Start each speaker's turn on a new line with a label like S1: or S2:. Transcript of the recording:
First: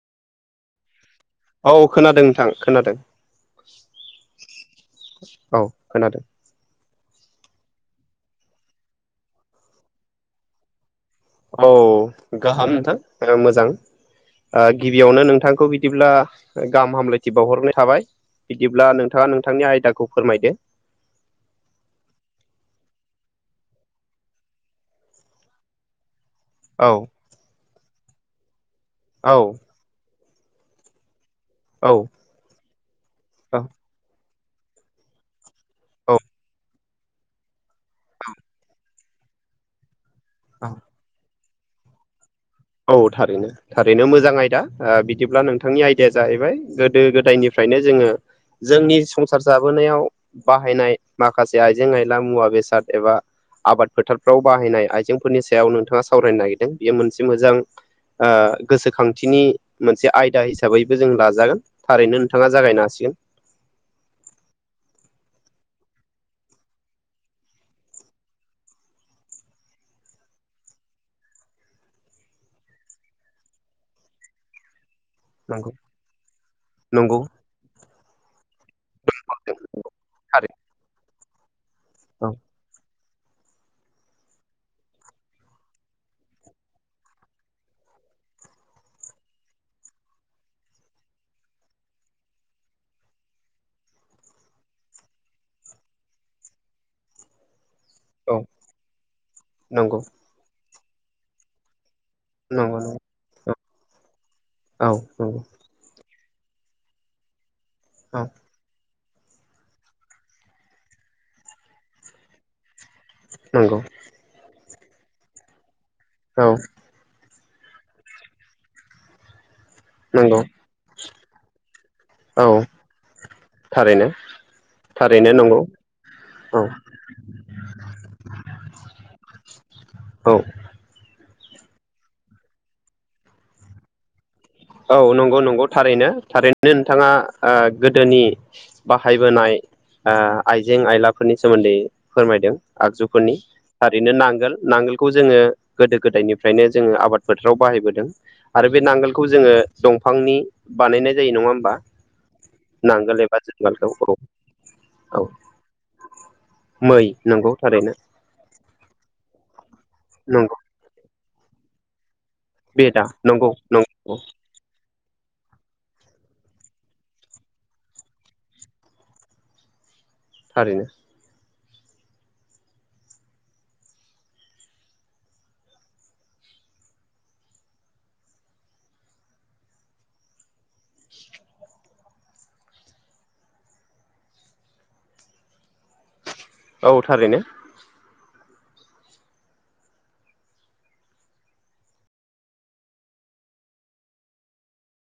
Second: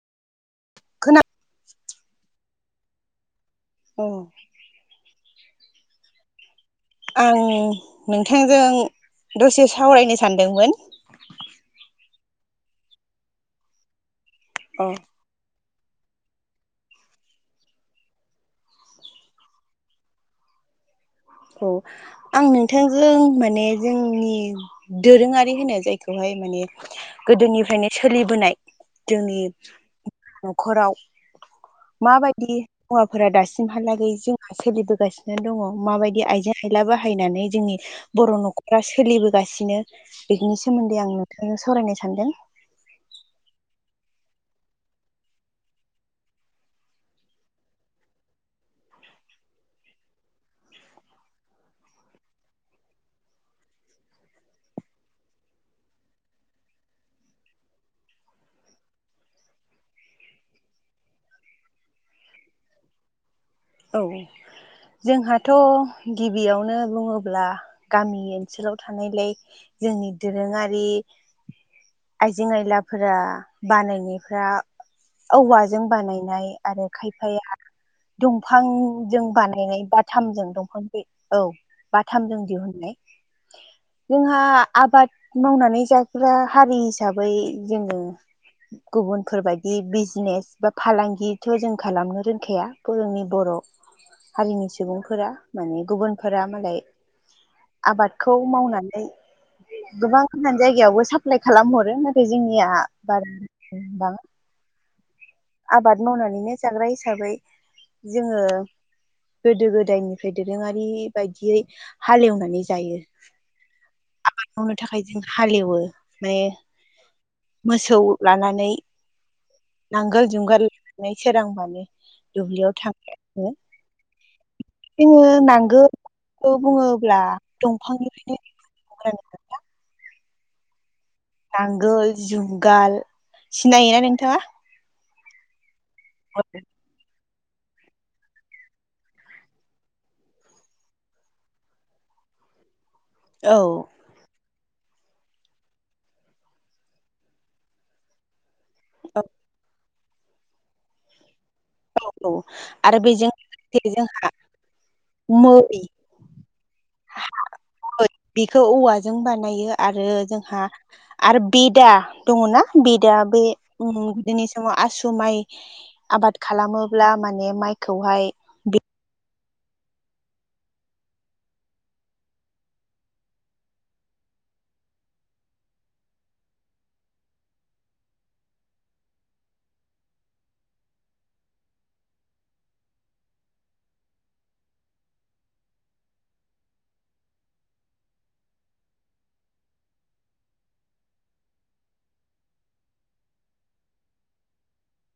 S1: खोना
S2: औ खोनादों नोंथां खोनादों
S1: अ
S2: औ खोनादों
S1: आं नोंथांजों दसे सावरायनो सानदोंमोन
S2: औ गाहाम नोंथां ओ मोजां ओ
S1: अ
S2: गिबियावनो नोंथांखौ बिदिब्ला गाहाम हामलायथि बावहरनाय थाबाय बिदिब्ला नोंथाङा नोंथांनि आयदाखौ फोरमायदो
S1: औ आं नोंथांजों माने जोंनि दोरोङारि होनो जायखौहाय माने
S2: औ
S1: गोदोनिफ्रायनो सोलिबोनाय जोंनि नखराव
S2: औ
S1: माबायदि हौवाफोरा दासिमहालागै जोंहा सोलिबोगासिनो दङ मा
S2: औ
S1: ने आइजें आयला बाहायनानै जोंनि बर' नखरा सोलिबोगासिनो बेनि
S2: औ
S1: सोमोन्दै आं नोंथांजों सावरायनो सानदों
S2: औ थारैनो थारैनो मोजां आयदा ओ बिदिब्ला नोंथांनि आयदाया जाहैबाय गोदो गोदायनिफ्रायनो जोङो जोंनि संसार जाबोनायाव बाहायनाय माखासे आइजें आयला मुवा बेसाद एबा आबाद फोथारफ्राव बाहायनाय आइजेंफोरनि सायाव नोंथाङा सावरायनो नायगेरदों बेयो मोनसे मोजां ओ गोसोखांथिनि मोनसे आयदा हिसाबैबो जों लाजागोन थारैनो नोंथाङा जागायनो हासिगोन।
S1: औ जोंहाथ' गिबियावनो बुङोब्ला गामि ओनसोलाव थानायलाय जोंनि दोरोङारि आइजें आयलाफोरा बानायनायफ्रा औवाजों बानायनाय आरो
S2: नंगौ
S1: खायफाया बिफांजों बानायनाय बाथामजों
S2: थारै
S1: दंफांखि [unintelligible] औ
S2: औ
S1: बाथामजों दिहुननाय
S2: [inaudible]
S1: जोंहा आबाद मावनानै जाग्रा हारि हिसाबै जोङो गुबुनफोरबायदि बिजनेस बा फालांगिथ' जों खालामनो रोंखाया बर'नि बर' हारिनि सुबुंफोरा माने गुबुनफोरा मालाय आबादखौ मावनानै
S2: नंगौ
S1: गोबां गोजान जायगायावबो साप्लाइ खालामहरो बे जोंनिया
S2: नंगौ
S1: [unintelligible]
S2: औ औ
S1: आबाद मावनानैनो जाग्रा हिसाबै
S2: औ
S1: जोङो गोदो गोदायनिफ्राय दोरोङारि बायदियै हालेवनानै जायो
S2: नंगौ
S1: आबाद मावनो थाखाय जों हालेवो माने
S2: औ
S1: मोसौ लानानै नांगोल
S2: नंगौ
S1: जुंगाल लानानै सोरांबानो
S2: औ
S1: दुब्लियाव थाङो
S2: थारैनो
S1: जोङो
S2: थारैनो नंगौ
S1: नांगोलखौ
S2: औ
S1: बुङोब्ला दंफांनिफ्रायनो
S2: औ
S1: नांगोल जुंगाल सिनायोना नोंथाङा?
S2: औ नंगौ नंगौ थारैनो थारैनो नोंथाङा ओ गोदोनि बाहायबोनाय ओ आइजें आइलाफोरनि सोमोन्दै फोरमायदों आगजुफोरनि
S1: औ
S2: थारैनो नांगोल नांगोल खौ जोङो गोदो गोदायनिफ्रायनो जोङो आबाद फोथाराव बाहायबोदों आरो बे
S1: औ
S2: नांगोलखौ जोङो दंफांनि बानायनाय जायो नङा होमबा
S1: औ आरो
S2: नांगोल
S1: बेजों
S2: एबा
S1: लोगोसे
S2: जोंगालखौ
S1: जोंहा
S2: औ औ
S1: मै
S2: मै नंगौ थारैनो
S1: बेखौ औवाजों बानायो आरो
S2: नंगौ
S1: जोंहा आरो बेदा दङना बेदा बे
S2: नंगौ
S1: उम
S2: नंगौ
S1: गोदोनि स माव आसु माइ आबाद खालामोब्ला माने माइखौहाय
S2: थारैनो औ थारैनो